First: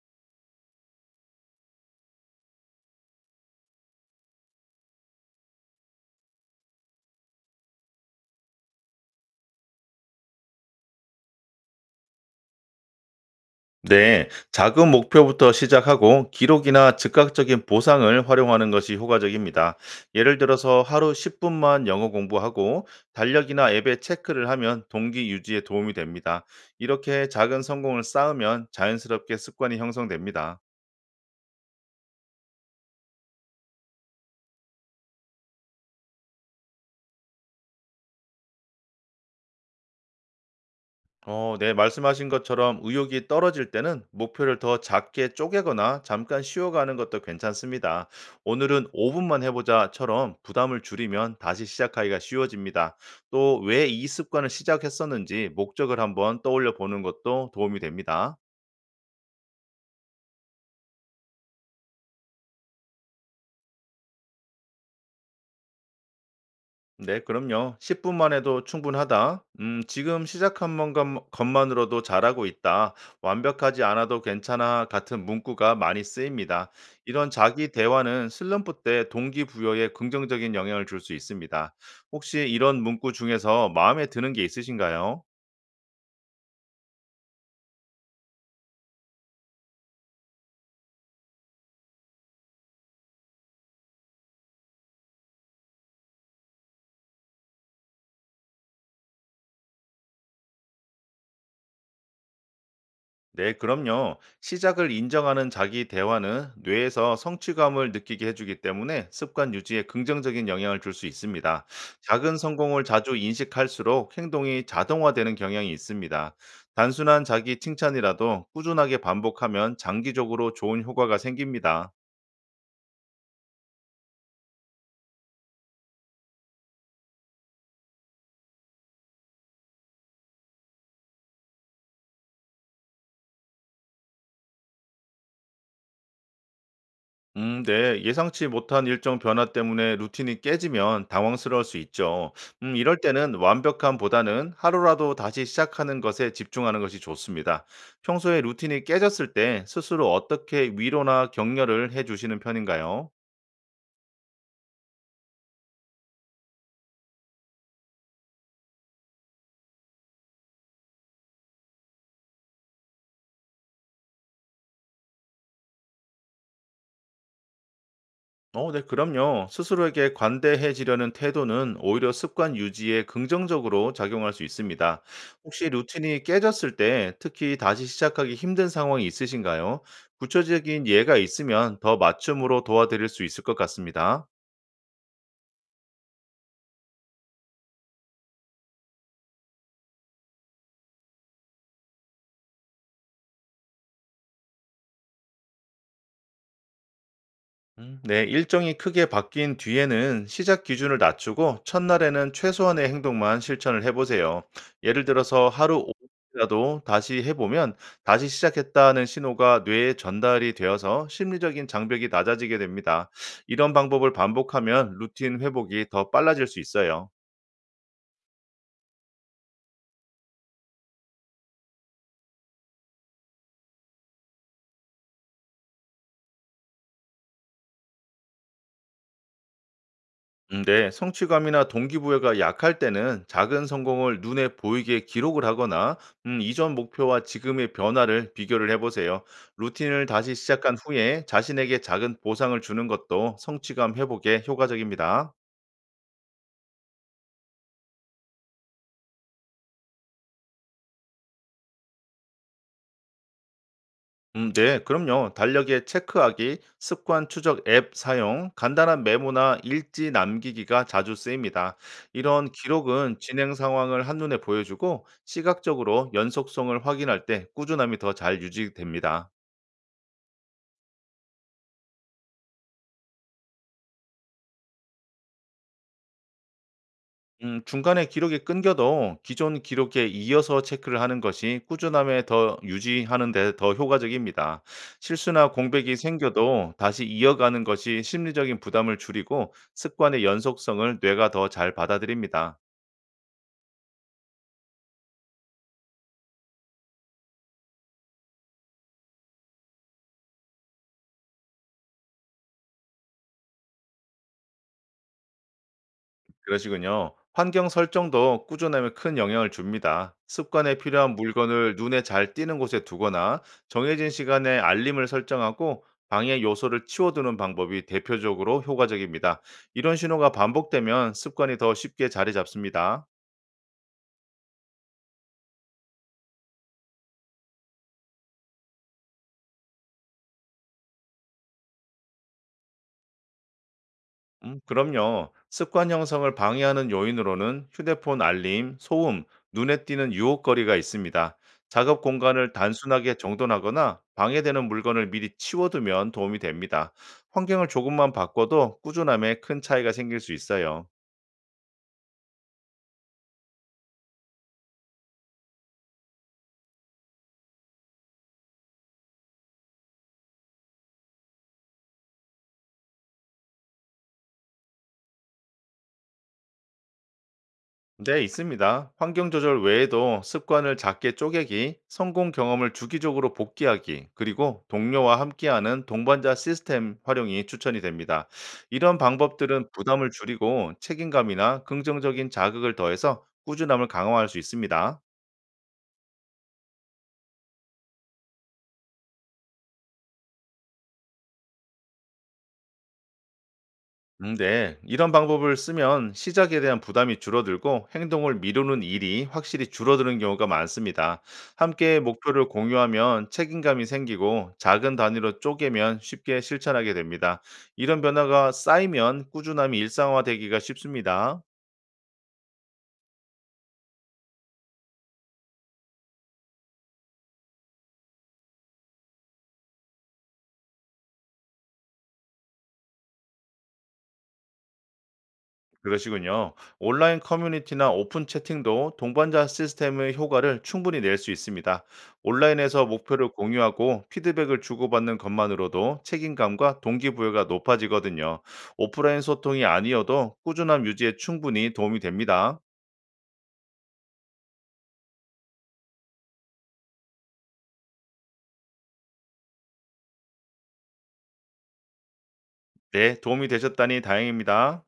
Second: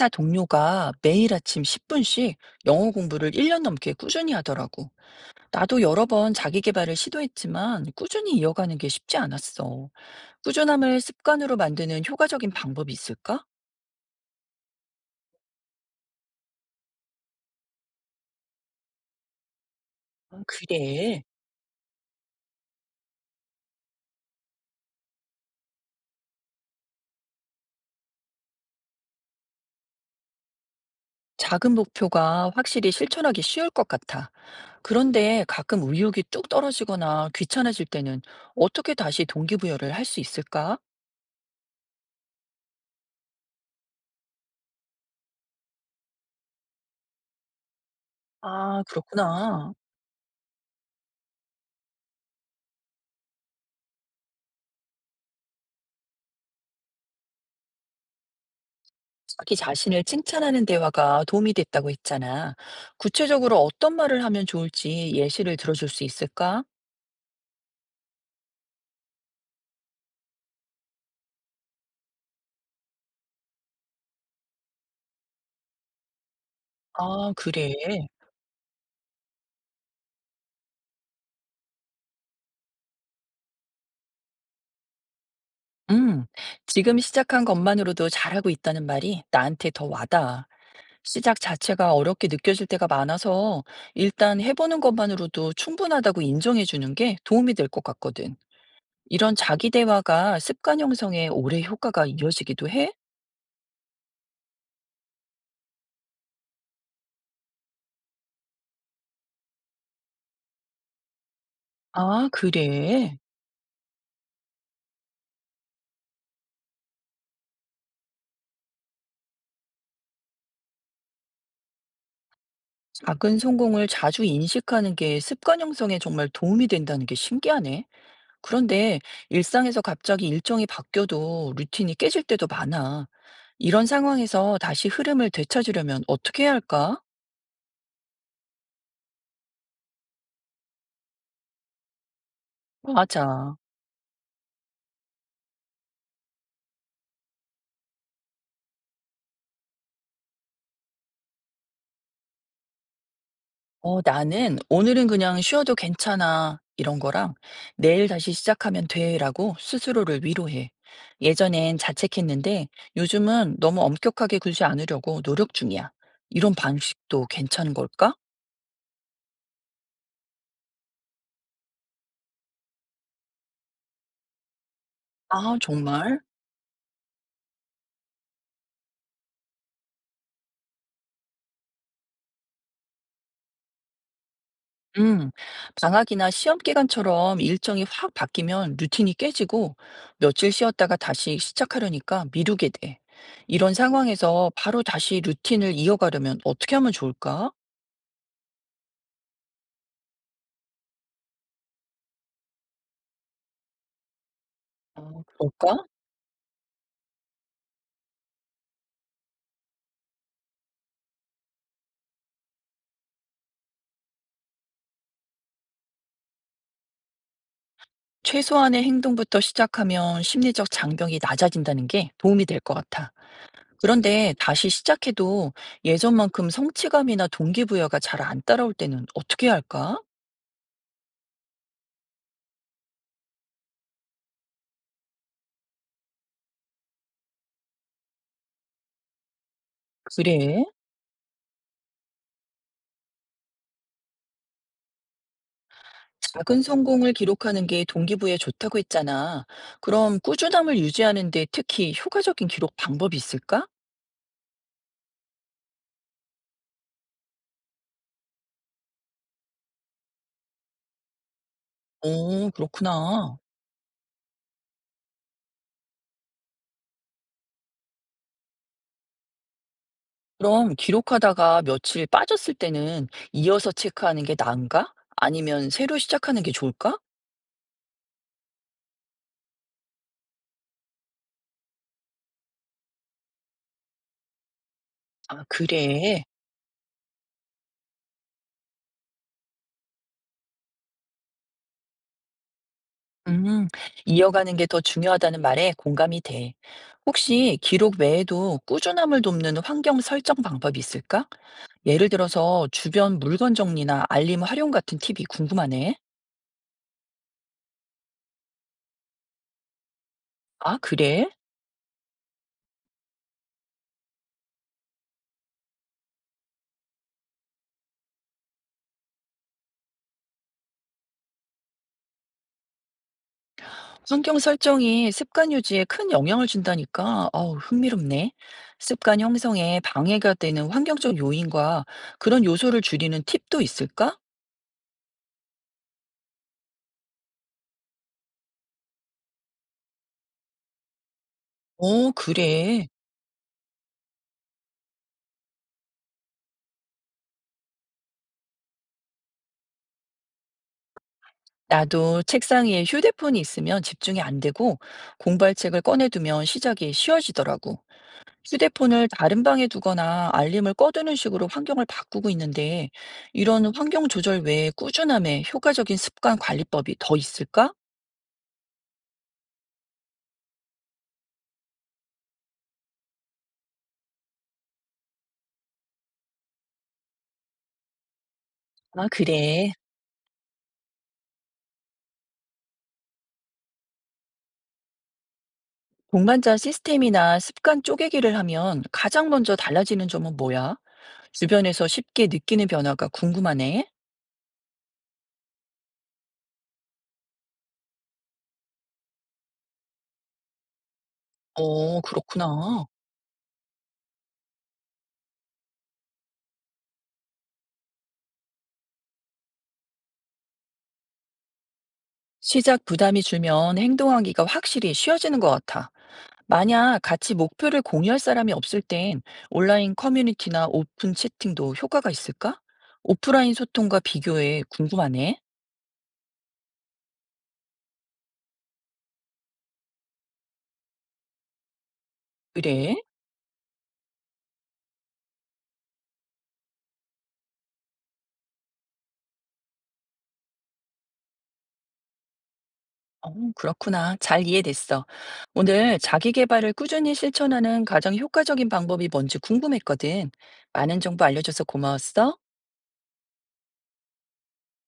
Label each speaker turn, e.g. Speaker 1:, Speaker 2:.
Speaker 1: 회사 동료가 매일 아침 10분씩 영어 공부를 1년 넘게 꾸준히 하더라고. 나도 여러 번 자기 개발을 시도했지만 꾸준히 이어가는 게 쉽지 않았어. 꾸준함을 습관으로 만드는 효과적인 방법이 있을까?
Speaker 2: 네, 작은 목표부터 시작하고 기록이나 즉각적인 보상을 활용하는 것이 효과적입니다. 예를
Speaker 1: 아,
Speaker 2: 들어서 하루
Speaker 1: 그래.
Speaker 2: 10분만 영어 공부하고 달력이나 앱에 체크를 하면 동기 유지에 도움이 됩니다. 이렇게 작은 성공을 쌓으면 자연스럽게 습관이 형성됩니다.
Speaker 1: 작은 목표가 확실히 실천하기 쉬울 것 같아. 그런데 가끔 의욕이 뚝 떨어지거나 귀찮아질 때는 어떻게 다시 동기부여를 할 수 있을까?
Speaker 2: 네, 말씀하신 것처럼 의욕이 떨어질 때는 목표를 더 작게 쪼개거나 잠깐 쉬어가는 것도 괜찮습니다.
Speaker 1: 아,
Speaker 2: 오늘은 5분만
Speaker 1: 그렇구나.
Speaker 2: 해보자처럼 부담을 줄이면 다시 시작하기가 쉬워집니다. 또 왜 이 습관을 시작했었는지 목적을 한번 떠올려 보는 것도 도움이 됩니다.
Speaker 1: 자기 자신을 칭찬하는 대화가 도움이 됐다고 했잖아. 구체적으로 어떤 말을 하면 좋을지 예시를 들어줄 수 있을까?
Speaker 2: 네, 그럼요. 10분만 해도 충분하다. 지금 것만으로도 잘하고 있다. 완벽하지 않아도 괜찮아 같은 문구가 많이 쓰입니다. 이런
Speaker 1: 아,
Speaker 2: 자기
Speaker 1: 그래.
Speaker 2: 대화는 슬럼프 때 동기부여에 긍정적인 영향을 줄 수 있습니다. 혹시 이런 문구 중에서 마음에 드는 게 있으신가요?
Speaker 1: 음, 지금 시작한 것만으로도 잘하고 있다는 말이 나한테 더 와닿아. 시작 자체가 어렵게 느껴질 때가 많아서 일단 해보는 것만으로도 충분하다고 인정해 주는 게 도움이 될 것 같거든. 이런 자기 대화가 습관 형성에 오래 효과가 이어지기도 해?
Speaker 2: 네, 그럼요. 시작을 인정하는 자기 대화는 뇌에서 성취감을 느끼게 해주기 때문에 습관 유지에 긍정적인 영향을 줄 수 있습니다.
Speaker 1: 아,
Speaker 2: 작은 성공을 자주
Speaker 1: 그래.
Speaker 2: 인식할수록 행동이 자동화되는 경향이 있습니다. 단순한 자기 칭찬이라도 꾸준하게 반복하면 장기적으로 좋은 효과가 생깁니다.
Speaker 1: 작은 성공을 자주 인식하는 게 습관 형성에 정말 도움이 된다는 게 신기하네. 그런데 일상에서 갑자기 일정이 바뀌어도 루틴이 깨질 때도 많아. 이런 상황에서 다시 흐름을 되찾으려면 어떻게 해야 할까?
Speaker 2: 네. 예상치 못한 일정 변화 때문에 루틴이 깨지면 당황스러울 수 있죠. 이럴 때는
Speaker 1: 맞아.
Speaker 2: 완벽함보다는 하루라도 다시 시작하는 것에 집중하는 것이 좋습니다. 평소에 루틴이 깨졌을 때 스스로 어떻게 위로나 격려를 해 주시는 편인가요?
Speaker 1: 어, 나는 오늘은 그냥 쉬어도 괜찮아. 이런 거랑 내일 다시 시작하면 돼라고 스스로를 위로해. 예전엔 자책했는데 요즘은 너무 엄격하게 굴지 않으려고 노력 중이야. 이런 방식도 괜찮은 걸까?
Speaker 2: 네, 그럼요. 스스로에게 관대해지려는 태도는 오히려 습관 유지에 긍정적으로 작용할 수 있습니다.
Speaker 1: 아
Speaker 2: 혹시
Speaker 1: 정말?
Speaker 2: 루틴이 깨졌을 때 특히 다시 시작하기 힘든 상황이 있으신가요? 구체적인 예가 있으면 더 맞춤으로 도와드릴 수 있을 것 같습니다.
Speaker 1: 음. 방학이나 시험 기간처럼 일정이 확 바뀌면 루틴이 깨지고 며칠 쉬었다가 다시 시작하려니까 미루게 돼. 이런 상황에서 바로 다시 루틴을 이어가려면 어떻게 하면 좋을까?
Speaker 2: 네, 일정이 크게 바뀐 뒤에는 시작 기준을 낮추고 첫날에는 최소한의 행동만 실천을 해보세요. 예를
Speaker 1: 그
Speaker 2: 들어서
Speaker 1: 럴
Speaker 2: 하루
Speaker 1: 까
Speaker 2: 5분이라도 다시 해보면 다시 시작했다는 신호가 뇌에 전달이 되어서 심리적인 장벽이 낮아지게 됩니다. 이런 방법을 반복하면 루틴 회복이 더 빨라질 수 있어요.
Speaker 1: 최소한의 행동부터 시작하면 심리적 장벽이 낮아진다는 게 도움이 될 것 같아. 그런데 다시 시작해도 예전만큼 성취감이나 동기부여가 잘 안 따라올 때는 어떻게 해야 할까?
Speaker 2: 네, 성취감이나 동기부여가 약할 때는 작은 성공을 눈에 보이게 기록을 하거나 이전 목표와 지금의 변화를 비교를 해보세요. 루틴을 다시
Speaker 1: 그래.
Speaker 2: 시작한 후에 자신에게 작은 보상을 주는 것도 성취감 회복에 효과적입니다.
Speaker 1: 작은 성공을 기록하는 게 동기부여에 좋다고 했잖아. 그럼 꾸준함을 유지하는데 특히 효과적인 기록 방법이 있을까?
Speaker 2: 네, 그럼요. 달력의 체크하기, 습관 추적 앱 사용, 간단한 메모나 일지 남기기가 자주 쓰입니다. 이런
Speaker 1: 오,
Speaker 2: 기록은
Speaker 1: 그렇구나.
Speaker 2: 진행 상황을 한눈에 보여주고 시각적으로 연속성을 확인할 때 꾸준함이 더 잘 유지됩니다.
Speaker 1: 그럼 기록하다가 며칠 빠졌을 때는 이어서 체크하는 게 나은가? 아니면 새로 시작하는 게 좋을까?
Speaker 2: 중간에 기록이 끊겨도 기존 기록에 이어서 체크를 하는 것이 꾸준함에 더 유지하는 데 더 효과적입니다.
Speaker 1: 아,
Speaker 2: 실수나 공백이
Speaker 1: 그래.
Speaker 2: 생겨도 다시 이어가는 것이 심리적인 부담을 줄이고 습관의 연속성을 뇌가 더 잘 받아들입니다.
Speaker 1: 음, 이어가는 게 더 중요하다는 말에 공감이 돼. 혹시 기록 외에도 꾸준함을 돕는 환경 설정 방법이 있을까? 예를 들어서 주변 물건 정리나 알림 활용 같은 팁이 궁금하네.
Speaker 2: 그러시군요. 환경 설정도 꾸준함에 큰 영향을 줍니다. 습관에
Speaker 1: 아,
Speaker 2: 필요한
Speaker 1: 그래?
Speaker 2: 물건을 눈에 잘 띄는 곳에 두거나 정해진 시간에 알림을 설정하고 방해 요소를 치워두는 방법이 대표적으로 효과적입니다. 이런 신호가 반복되면 습관이 더 쉽게 자리 잡습니다.
Speaker 1: 환경 설정이 습관 유지에 큰 영향을 준다니까? 어우, 흥미롭네. 습관 형성에 방해가 되는 환경적 요인과 그런 요소를 줄이는 팁도 있을까?
Speaker 2: 그럼요. 습관 형성을 방해하는 요인으로는 휴대폰 알림, 소음, 눈에 띄는 유혹거리가 있습니다. 작업
Speaker 1: 어,
Speaker 2: 공간을
Speaker 1: 그래.
Speaker 2: 단순하게 정돈하거나 방해되는 물건을 미리 치워두면 도움이 됩니다. 환경을 조금만 바꿔도 꾸준함에 큰 차이가 생길 수 있어요.
Speaker 1: 나도 책상 위에 휴대폰이 있으면 집중이 안 되고 공부할 책을 꺼내두면 시작이 쉬워지더라고. 휴대폰을 다른 방에 두거나 알림을 꺼두는 식으로 환경을 바꾸고 있는데 이런 환경 조절 외에 꾸준함에 효과적인 습관 관리법이 더 있을까?
Speaker 2: 네, 있습니다. 환경 조절 외에도 습관을 작게 쪼개기, 성공 경험을 주기적으로 복귀하기, 그리고 동료와 함께하는 동반자 시스템 활용이 추천이 됩니다. 이런
Speaker 1: 아,
Speaker 2: 방법들은
Speaker 1: 그래.
Speaker 2: 부담을 줄이고 책임감이나 긍정적인 자극을 더해서 꾸준함을 강화할 수 있습니다.
Speaker 1: 동반자 시스템이나 습관 쪼개기를 하면 가장 먼저 달라지는 점은 뭐야? 주변에서 쉽게 느끼는 변화가 궁금하네.
Speaker 2: 네. 이런 방법을 쓰면 시작에 대한 부담이 줄어들고 행동을 미루는 일이 확실히 줄어드는 경우가 많습니다. 함께
Speaker 1: 어,
Speaker 2: 목표를
Speaker 1: 그렇구나.
Speaker 2: 공유하면 책임감이 생기고 작은 단위로 쪼개면 쉽게 실천하게 됩니다. 이런 변화가 쌓이면 꾸준함이 일상화되기가 쉽습니다.
Speaker 1: 시작 부담이 줄면 행동하기가 확실히 쉬워지는 것 같아. 만약 같이 목표를 공유할 사람이 없을 땐 온라인 커뮤니티나 오픈 채팅도 효과가 있을까? 오프라인 소통과 비교해 궁금하네.
Speaker 2: 그러시군요. 온라인 커뮤니티나 오픈 채팅도 동반자 시스템의 효과를 충분히 낼 수 있습니다. 온라인에서
Speaker 1: 그래.
Speaker 2: 목표를 공유하고 피드백을 주고받는 것만으로도 책임감과 동기부여가 높아지거든요. 오프라인 소통이 아니어도 꾸준함 유지에 충분히 도움이 됩니다.
Speaker 1: 어, 그렇구나. 잘 이해됐어. 오늘 자기 개발을 꾸준히 실천하는 가장 효과적인 방법이 뭔지 궁금했거든. 많은 정보 알려줘서 고마웠어.
Speaker 2: 네, 도움이 되셨다니 다행입니다.